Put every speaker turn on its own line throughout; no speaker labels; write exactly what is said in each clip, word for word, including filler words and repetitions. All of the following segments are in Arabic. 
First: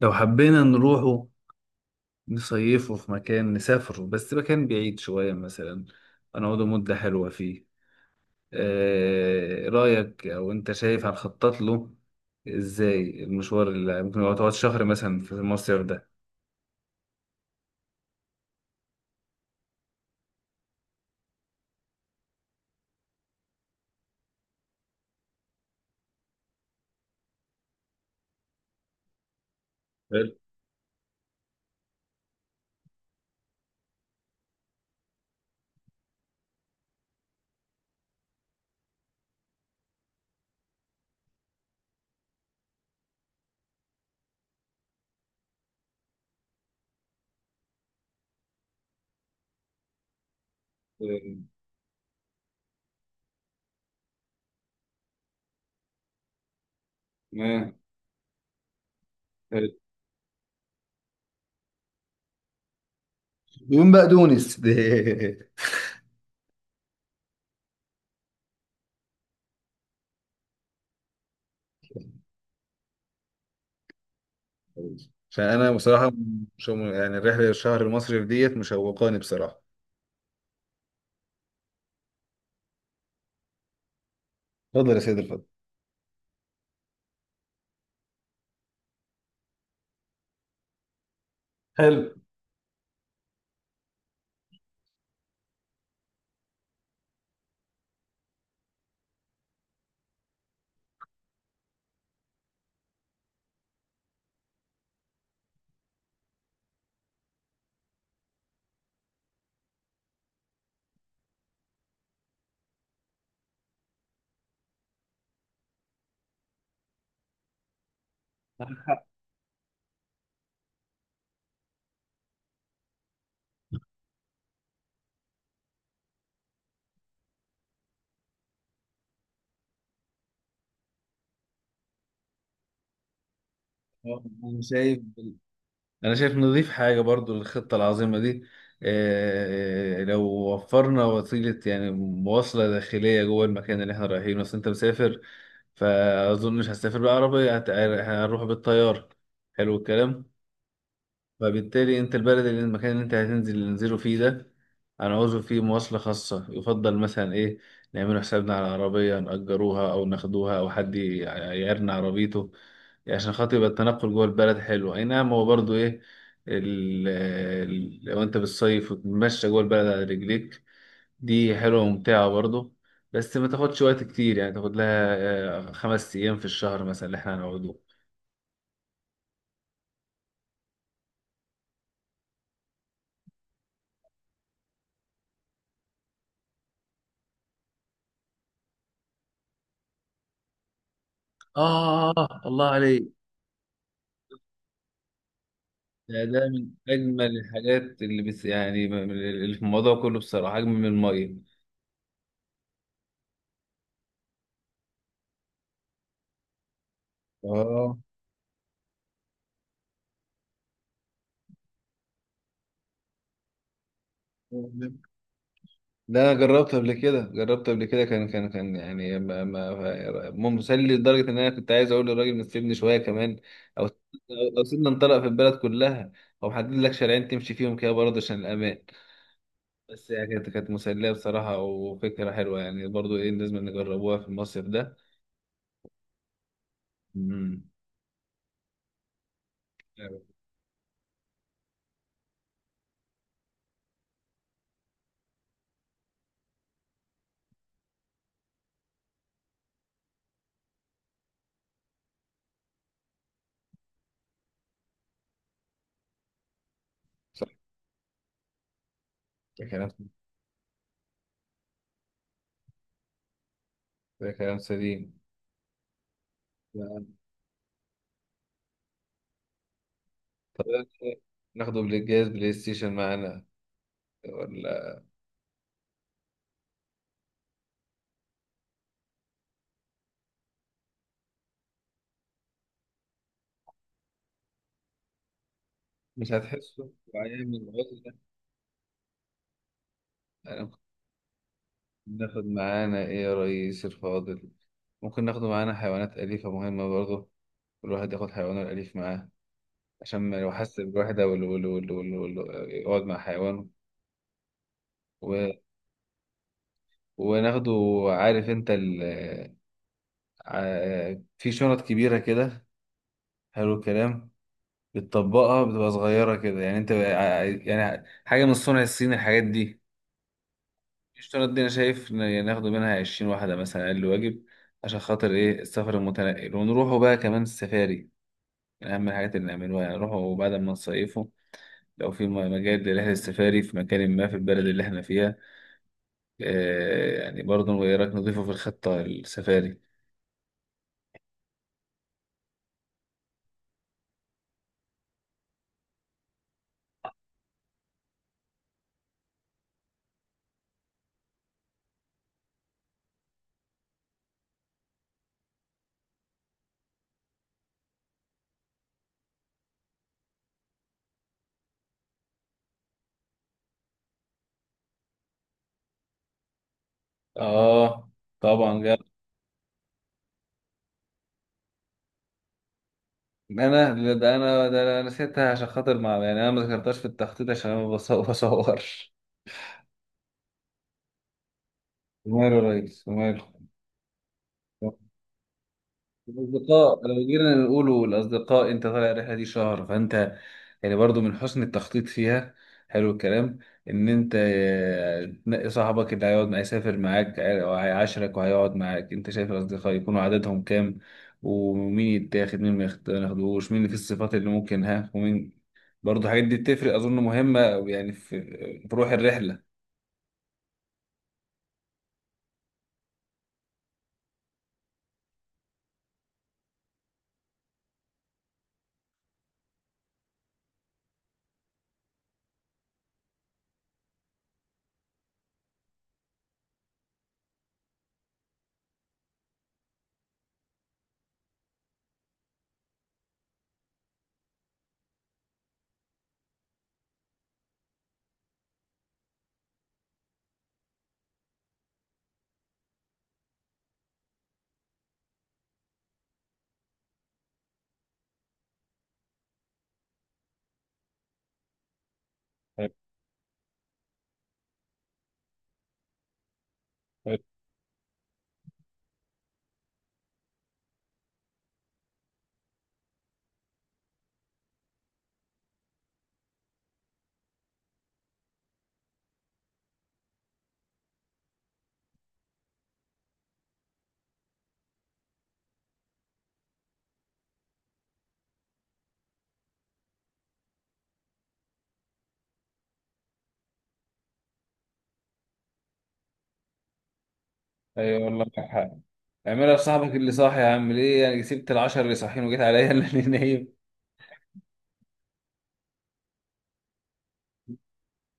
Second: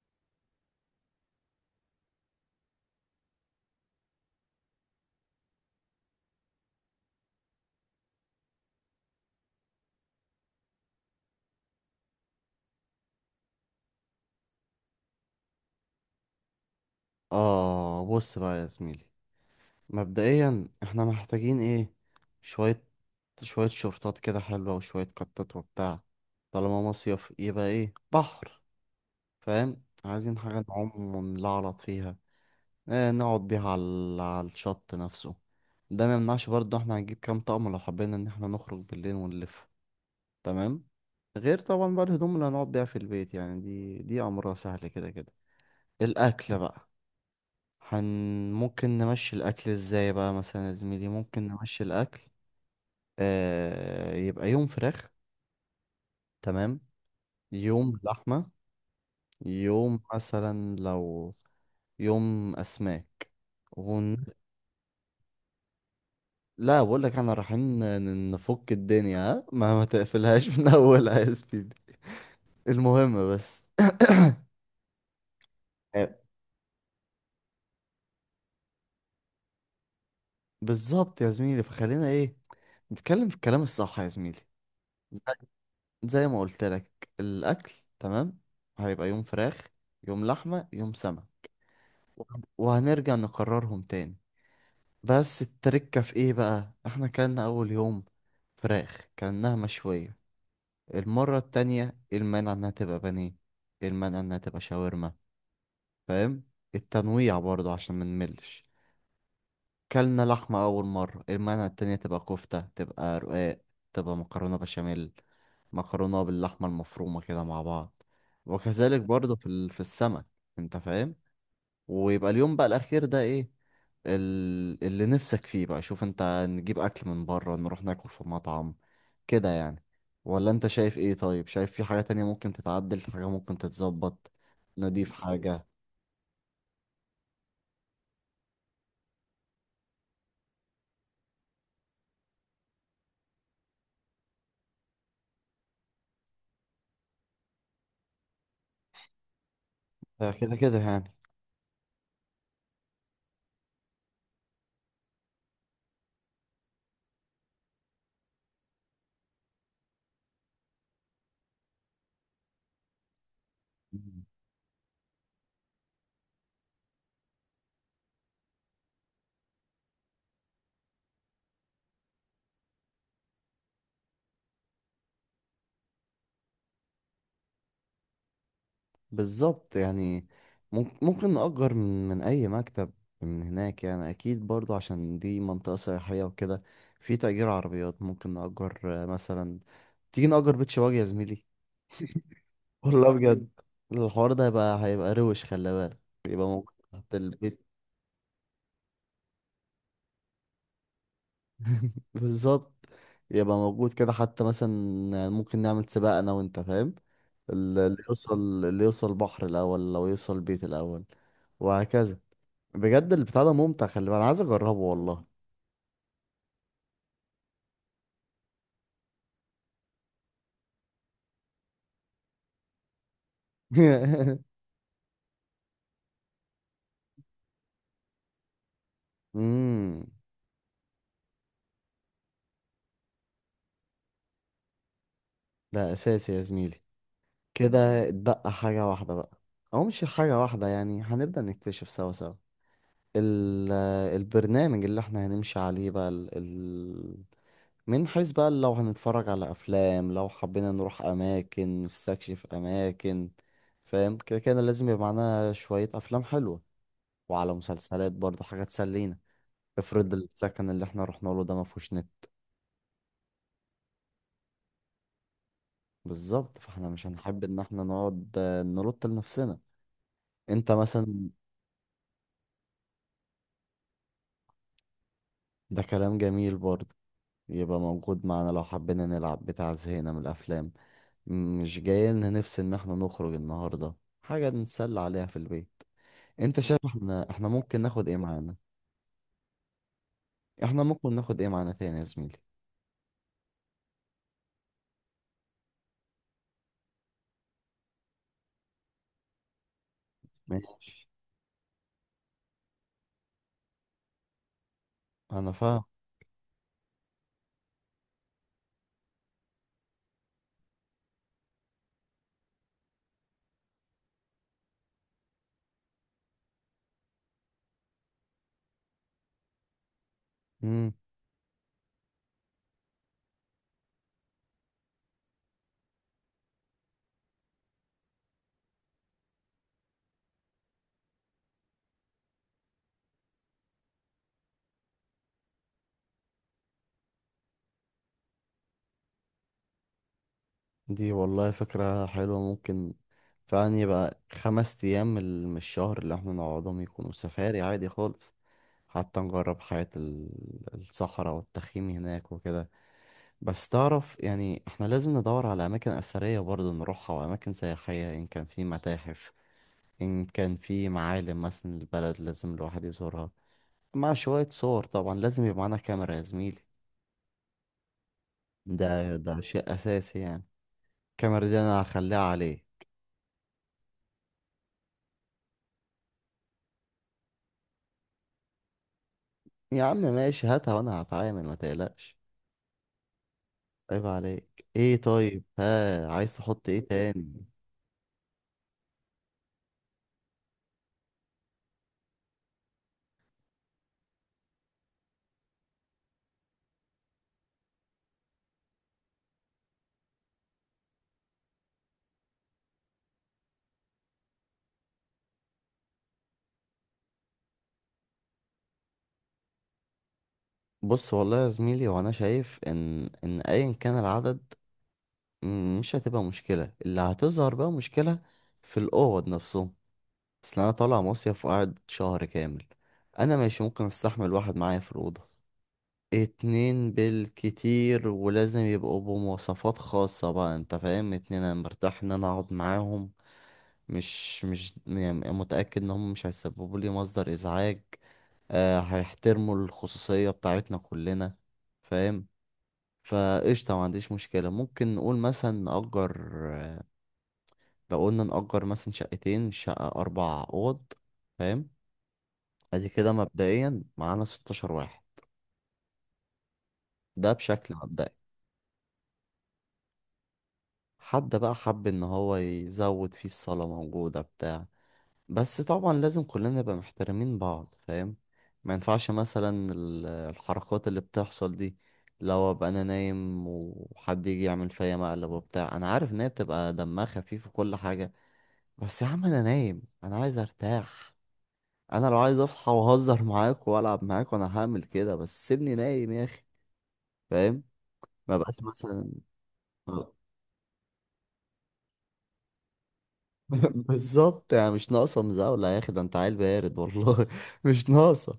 لو حبينا نروحه، نصيفه في مكان نسافره، بس مكان بعيد شوية مثلا. هنقعده مدة حلوة فيه. آه رأيك أو أنت شايف هنخطط له إزاي المشوار اللي ممكن يقعد يقعد شهر مثلا في المصيف ده؟
آه، بص بقى يا زميلي، مبدئيا احنا محتاجين ايه؟ شوية شوية شورتات كده حلوة وشوية كتات وبتاع. طالما مصيف يبقى ايه، بحر. فاهم؟
حلو.
عايزين حاجة نعوم ونلعلط فيها. اه، نقعد بيها على ال- على الشط نفسه. ده ما يمنعش برضه، احنا هنجيب كام طقم لو حبينا ان احنا نخرج بالليل ونلف. تمام. غير طبعا بقى الهدوم اللي هنقعد بيها في البيت، يعني دي دي امرها سهل كده كده. الاكل بقى. هن ممكن نمشي الأكل ازاي بقى مثلا يا زميلي؟ ممكن نمشي الأكل. آه، يبقى يوم فراخ. تمام.
تمام.
يوم لحمة.
حلو.
يوم مثلا لو، يوم أسماك.
دهون بقى
ون...
دونس.
لا، بقول لك احنا رايحين ن- نفك الدنيا، ها، ما ما تقفلهاش من اولها يا سبيدي. المهم بس،
فأنا
آه،
بصراحة مش يعني الرحلة الشهر المصري ديت مشوقاني بصراحة.
بالظبط يا زميلي، فخلينا ايه، نتكلم في الكلام الصح يا زميلي.
اتفضل يا سيد، اتفضل.
زي ما قلت لك، الاكل. تمام. هيبقى يوم فراخ، يوم لحمه، يوم سمك.
حلو.
وهنرجع نقررهم تاني. بس التركه في ايه بقى، احنا كلنا اول يوم فراخ كلناها مشويه، المره التانية إيه المانع انها تبقى بانيه، إيه المانع انها تبقى شاورما؟ فاهم؟ التنويع برضه عشان ما نملش. كلنا لحمه اول مره، إيه المانع التانية تبقى كفته، تبقى رقاق، تبقى مكرونه بشاميل، مكرونة باللحمة المفرومة كده مع بعض. وكذلك برضه في ال- في السمك، انت فاهم. ويبقى اليوم بقى الأخير ده ايه، ال- اللي نفسك فيه بقى. شوف انت، نجيب أكل من بره، نروح ناكل في مطعم كده يعني، ولا انت شايف ايه؟ طيب، شايف في حاجة تانية ممكن تتعدل، في حاجة ممكن تتظبط،
أنا شايف
نضيف حاجة؟
انا شايف نضيف حاجه برضو للخطه العظيمه دي. آه، آه، لو وفرنا وسيله، يعني مواصله داخليه جوه المكان اللي احنا رايحينه، بس انت مسافر فاظن مش هسافر بالعربيه، هت- هنروح بالطياره. حلو الكلام.
آه، كده كده يعني.
فبالتالي انت البلد، اللي المكان اللي انت هتنزل ننزله فيه ده هنعوزه فيه مواصلة خاصة، يفضل مثلا ايه نعمله حسابنا على عربية نأجروها او ناخدوها او حد ي- يعيرنا عربيته، عشان خاطر يبقى التنقل جوه البلد حلو. اي نعم، هو برضو ايه، ال- ال- لو انت بالصيف وتتمشى جوه البلد على رجليك دي حلوة وممتعة برضو، بس ما تاخدش وقت كتير، يعني تاخد لها آه، خمس ايام في الشهر مثلا اللي احنا هنقعدوه.
بالظبط يعني، ممك- ممكن نأجر من من أي مكتب من هناك يعني، أكيد برضو عشان دي منطقة سياحية وكده. في تأجير عربيات، ممكن نأجر، آه، مثلا تيجي نأجر بيت شواجه يا زميلي.
آه، الله
والله
عليك.
بجد. مم. الحوار ده هيبقى هيبقى روش، خلي بالك.
ده
يبقى
ده من
موجود تحت
أجمل
البيت.
الحاجات اللي، بس يعني، من- اللي في الموضوع كله بصراحة أجمل من المية.
بالظبط. يبقى موجود كده حتى مثلا ممكن نعمل سباق أنا وأنت، فاهم؟ ال- اللي
اه،
يوصل اللي يوصل بحر الأول، لو يوصل بيت الأول، وهكذا. بجد البتاع ده ممتع، خلي بالك، انا عايز اجربه والله.
ده أنا جربت قبل كده، جربت قبل كده، كان كان كان يعني ما ما ما- مسلي لدرجة إن أنا كنت عايز أقول للراجل نسيبني شوية كمان. أو أو سيبنا نطلق في البلد كلها، أو محدد لك شارعين تمشي فيهم كده برضه عشان الأمان.
امم
بس يعني كانت كانت مسلية بصراحة، وفكرة حلوة، يعني برضه إيه لازم نجربوها في المصيف ده.
ده اساسي يا زميلي.
امم.
كده اتبقى حاجه واحده بقى، او مش حاجه واحده يعني، هنبدا نكتشف سوا سوا ال- البرنامج اللي احنا هنمشي عليه بقى، ال... ال... من حيث بقى لو هنتفرج على افلام، لو حبينا نروح اماكن، نستكشف اماكن، فاهم؟ كده كده لازم يبقى معانا شويه افلام حلوه،
صح،
وعلى مسلسلات برضه، حاجات تسلينا.
ده كلام
افرض السكن اللي احنا رحنا له ده ما فيهوش نت،
ده كلام سليم.
بالظبط، فاحنا مش هنحب ان احنا نقعد، آه، نلط لنفسنا
طب،
انت
إيه؟
مثلا.
ناخده بالجهاز بلاي ستيشن معانا، ولا؟
ده كلام جميل برضه، يبقى موجود معانا لو حبينا نلعب بتاع، زهقنا من الافلام، م- مش جاي لنا نفس ان احنا نخرج النهارده، حاجه نتسلى عليها في البيت.
مش
انت شايف
هتحسه
احنا احنا
بأيام
ممكن ناخد
العزلة.
ايه معانا؟
أنا ممكن.
احنا ممكن ناخد ايه معانا تاني يا زميلي؟
ناخد معانا إيه يا ريس الفاضل؟ ممكن ناخده معانا حيوانات أليفة مهمة برضه، الواحد ياخد حيوانه الأليف معاه عشان ما لو حس
ماشي،
بالوحدة وال- وال- وال- وال- وال- يقعد مع حيوانه. و...
انا فاهم.
وناخده. عارف أنت ال... ع- في شنط كبيرة كده، حلو الكلام، بتطبقها بتبقى صغيرة كده، يعني أنت ع- يعني حاجة من الصنع الصيني، الحاجات دي
مم.
الاشتراط دي انا شايف ن- يعني ناخده منها عشرين واحده مثلا اقل واجب، عشان خاطر ايه السفر المتنقل. ونروحوا بقى كمان السفاري من اهم الحاجات اللي نعملوها، يعني نروحوا بعد ما نصيفوا، لو في م- مجال لرحله السفاري في مكان ما في البلد اللي احنا فيها. آه يعني برضه ايه رايك، نضيفه في الخطه السفاري.
دي والله فكره حلوه، ممكن فعلا يبقى خمس ايام من الشهر اللي احنا نقعدهم يكونوا سفاري عادي خالص. حتى نجرب حياة ال- الصحراء والتخييم هناك وكده. بس تعرف يعني احنا لازم ندور على أماكن أثرية برضه نروحها، وأماكن سياحية، إن كان في متاحف، إن كان في معالم مثلا. البلد لازم الواحد يزورها، مع شوية صور طبعا، لازم يبقى معانا كاميرا يا زميلي.
اه، طبعا جاب.
ده ده شيء أساسي يعني. الكاميرا دي أنا هخليها عليه.
انا لا، ده انا ده انا نسيتها، عشان خاطر، مع يعني انا ما ذكرتهاش في التخطيط عشان انا ما بص- بصورش.
يا عم ماشي، هاتها وأنا هتعامل، ما تقلقش.
وماله يا ريس، وماله.
عيب عليك. ايه طيب؟ ها، عايز تحط ايه
الأصدقاء، لو
تاني؟
جينا نقولوا الأصدقاء، أنت طالع الرحلة دي شهر، فأنت يعني برضو من حسن التخطيط فيها، حلو الكلام، إن أنت آه، تنقي صاحبك اللي هيقعد معاه، يسافر معاك وهيعاشرك وهيقعد معاك. أنت شايف الأصدقاء يكونوا عددهم كام؟ ومين يتاخد، مين ما ياخد- ما ياخدوش، مين في الصفات اللي ممكن، ها، ومين، برضو الحاجات دي بتفرق، أظن مهمة، يعني في في روح الرحلة.
بص والله يا زميلي، وانا شايف ان ان ايا كان العدد، م- مش هتبقى مشكله. اللي هتظهر بقى مشكله في الاوض نفسهم. اصل انا طالع مصيف وقاعد شهر كامل. انا ماشي، ممكن استحمل واحد معايا في الاوضه، اتنين بالكتير، ولازم يبقوا بمواصفات خاصه بقى، انت فاهم، اتنين انا مرتاح ان انا اقعد معاهم، مش مش يعني متاكد ان هم مش هيسببوا لي مصدر ازعاج، آه هيحترموا الخصوصيه بتاعتنا كلنا، فاهم؟ فقشطة، ما عنديش مشكلة. ممكن نقول مثلا نأجر، لو قلنا نأجر مثلا شقتين، شقة أربع أوض، فاهم، أدي
حلو.
كده مبدئيا معانا ستاشر واحد. ده
حلو.
بشكل مبدئي. حد بقى حب إن هو يزود، فيه الصالة موجودة بتاع بس طبعا لازم كلنا نبقى محترمين بعض، فاهم؟ ما ينفعش مثلا ال- الحركات اللي بتحصل دي، لو ابقى انا نايم وحد يجي يعمل فيا مقلب وبتاع، انا عارف ان هي بتبقى دمها خفيف وكل حاجة، بس يا عم انا نايم، انا عايز ارتاح. انا لو عايز اصحى واهزر معاك والعب معاك، وانا هعمل كده، بس سيبني نايم يا اخي، فاهم؟
أيوة
ما
والله،
بقاش
معاك حق.
مثلا،
اعملها
آه.
لصاحبك اللي صاحي يا عم، ليه يعني؟ سبت العشرة اللي صاحيين وجيت عليا اللي نايم؟
بالظبط يعني، مش ناقصه مزاوله يا اخي، ده انت عيل بارد والله مش ناقصه،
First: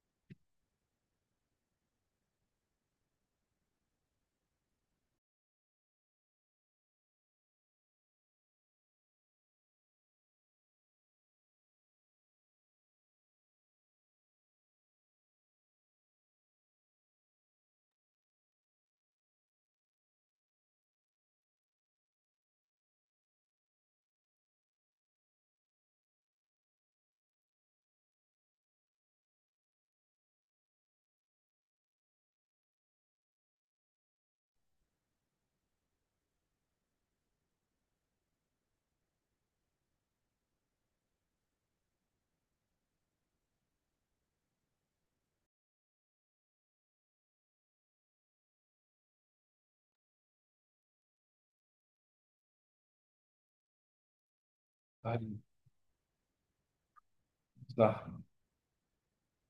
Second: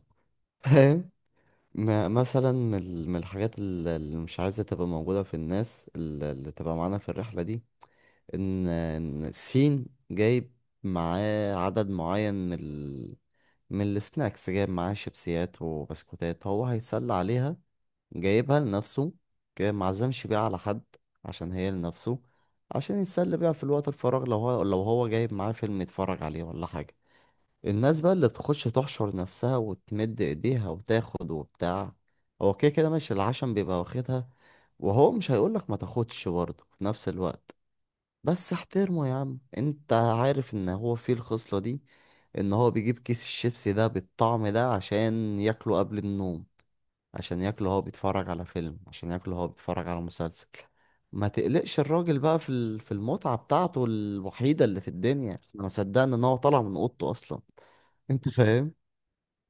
فاهم؟ ما مثلا من ال- من الحاجات ال- اللي مش عايزه تبقى موجوده في الناس ال- اللي تبقى معانا في الرحله دي، ان ان الصين جايب معاه عدد معين من ال... من السناكس، جايب معاه شيبسيات وبسكوتات هو هيتسلى عليها، جايبها لنفسه، جايب معزمش بيها على حد عشان هي لنفسه، عشان يتسلى بيها في الوقت الفراغ، لو هو لو هو جايب معاه فيلم يتفرج عليه ولا حاجة. الناس بقى اللي بتخش تحشر نفسها وتمد ايديها وتاخد وبتاع، هو كده كده ماشي العشم بيبقى واخدها، وهو مش هيقولك ما تاخدش برضه في نفس الوقت، بس احترمه يا عم، انت عارف ان هو فيه الخصلة دي، ان هو بيجيب كيس الشيبسي ده بالطعم ده عشان ياكله قبل النوم، عشان ياكله هو بيتفرج على فيلم، عشان ياكله هو بيتفرج على مسلسل، ما تقلقش الراجل بقى في ال- في المتعة بتاعته الوحيدة اللي في الدنيا، احنا ما صدقنا ان هو طالع من اوضته اصلا.
صح.
انت فاهم،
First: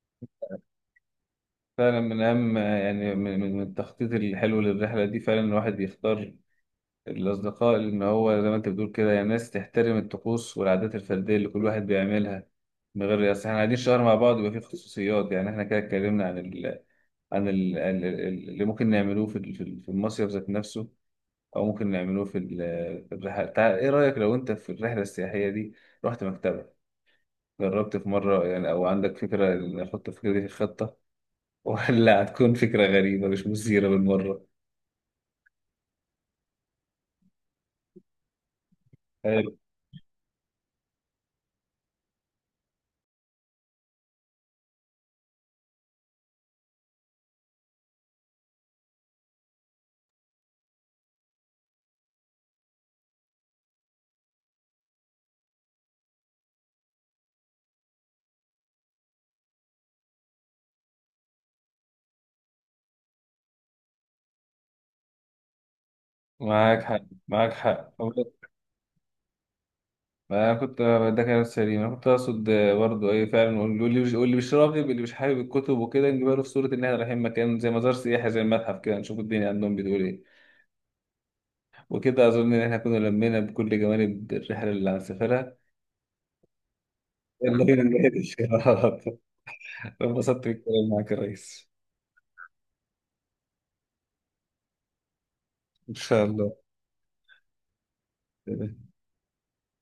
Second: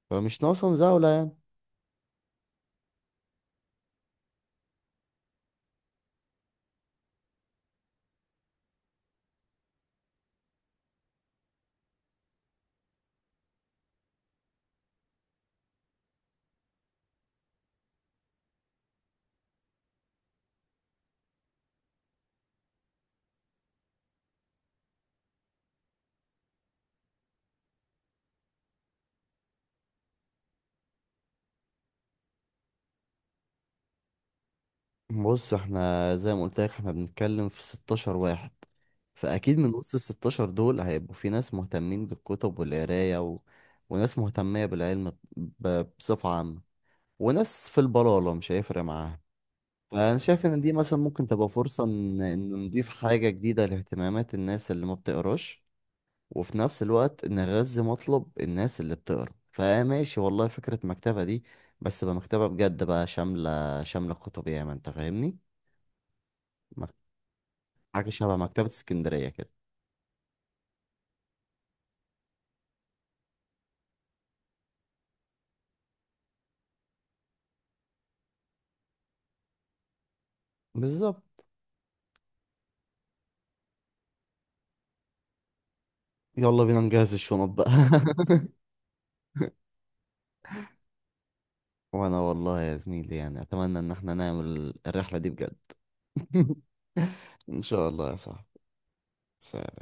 فمش ناقصه مزاولة يعني.
فعلا من أهم، يعني من من- من التخطيط الحلو للرحلة دي، فعلا الواحد يختار الأصدقاء اللي إن هو زي ما أنت بتقول كده، يعني ناس تحترم الطقوس والعادات الفردية اللي كل واحد بيعملها، من غير أصل إحنا قاعدين شهر مع بعض يبقى في خصوصيات. يعني إحنا كده اتكلمنا عن ال... عن ال... ال- ال- اللي ممكن نعملوه في ال- في ال- في المصيف ذات نفسه، أو ممكن نعملوه في ال- في الرحلة. تعال، إيه رأيك لو أنت في الرحلة السياحية دي رحت مكتبة، جربت في مرة يعني، أو عندك فكرة نحط الفكرة دي في الخطة، ولا هتكون فكرة غريبة مش مثيرة بالمرة؟
بص احنا زي ما قلت لك احنا بنتكلم في ستاشر واحد،
حلو.
فاكيد من وسط ال ستاشر دول هيبقوا في ناس مهتمين بالكتب والقرايه و... وناس مهتميه بالعلم ب... بصفه عامه، وناس في البلاله مش هيفرق معاها. فانا شايف ان دي مثلا ممكن تبقى فرصه ان ان نضيف حاجه جديده لاهتمامات الناس اللي ما بتقراش، وفي نفس الوقت نغذي مطلب الناس اللي بتقرا. فماشي والله، فكره مكتبه دي، بس تبقى مكتبه بجد بقى، شامله شامله كتب ياما، انت فاهمني.
معاك حق، معاك حق.
حاجة شبه مكتبة اسكندرية كده،
ما أنا كنت ده كلام سليم، انا كنت اقصد برضه ايه، فعلا واللي مش واللي مش راغب، اللي مش حابب الكتب وكده نجيبها له في صوره ان احنا رايحين مكان زي مزار سياحي، زي المتحف كده، نشوف الدنيا عندهم بتقول ايه.
بالظبط.
وكده اظن ان احنا كنا لمينا بكل جوانب الرحله اللي هنسافرها.
يلا بينا نجهز الشنط
يلا
بقى.
بينا نناقش. انبسطت بالكلام معاك يا ريس.
وانا والله يا زميلي يعني اتمنى ان احنا نعمل الرحلة دي بجد.
إن شاء الله.
ان شاء الله يا صاحبي. سلام.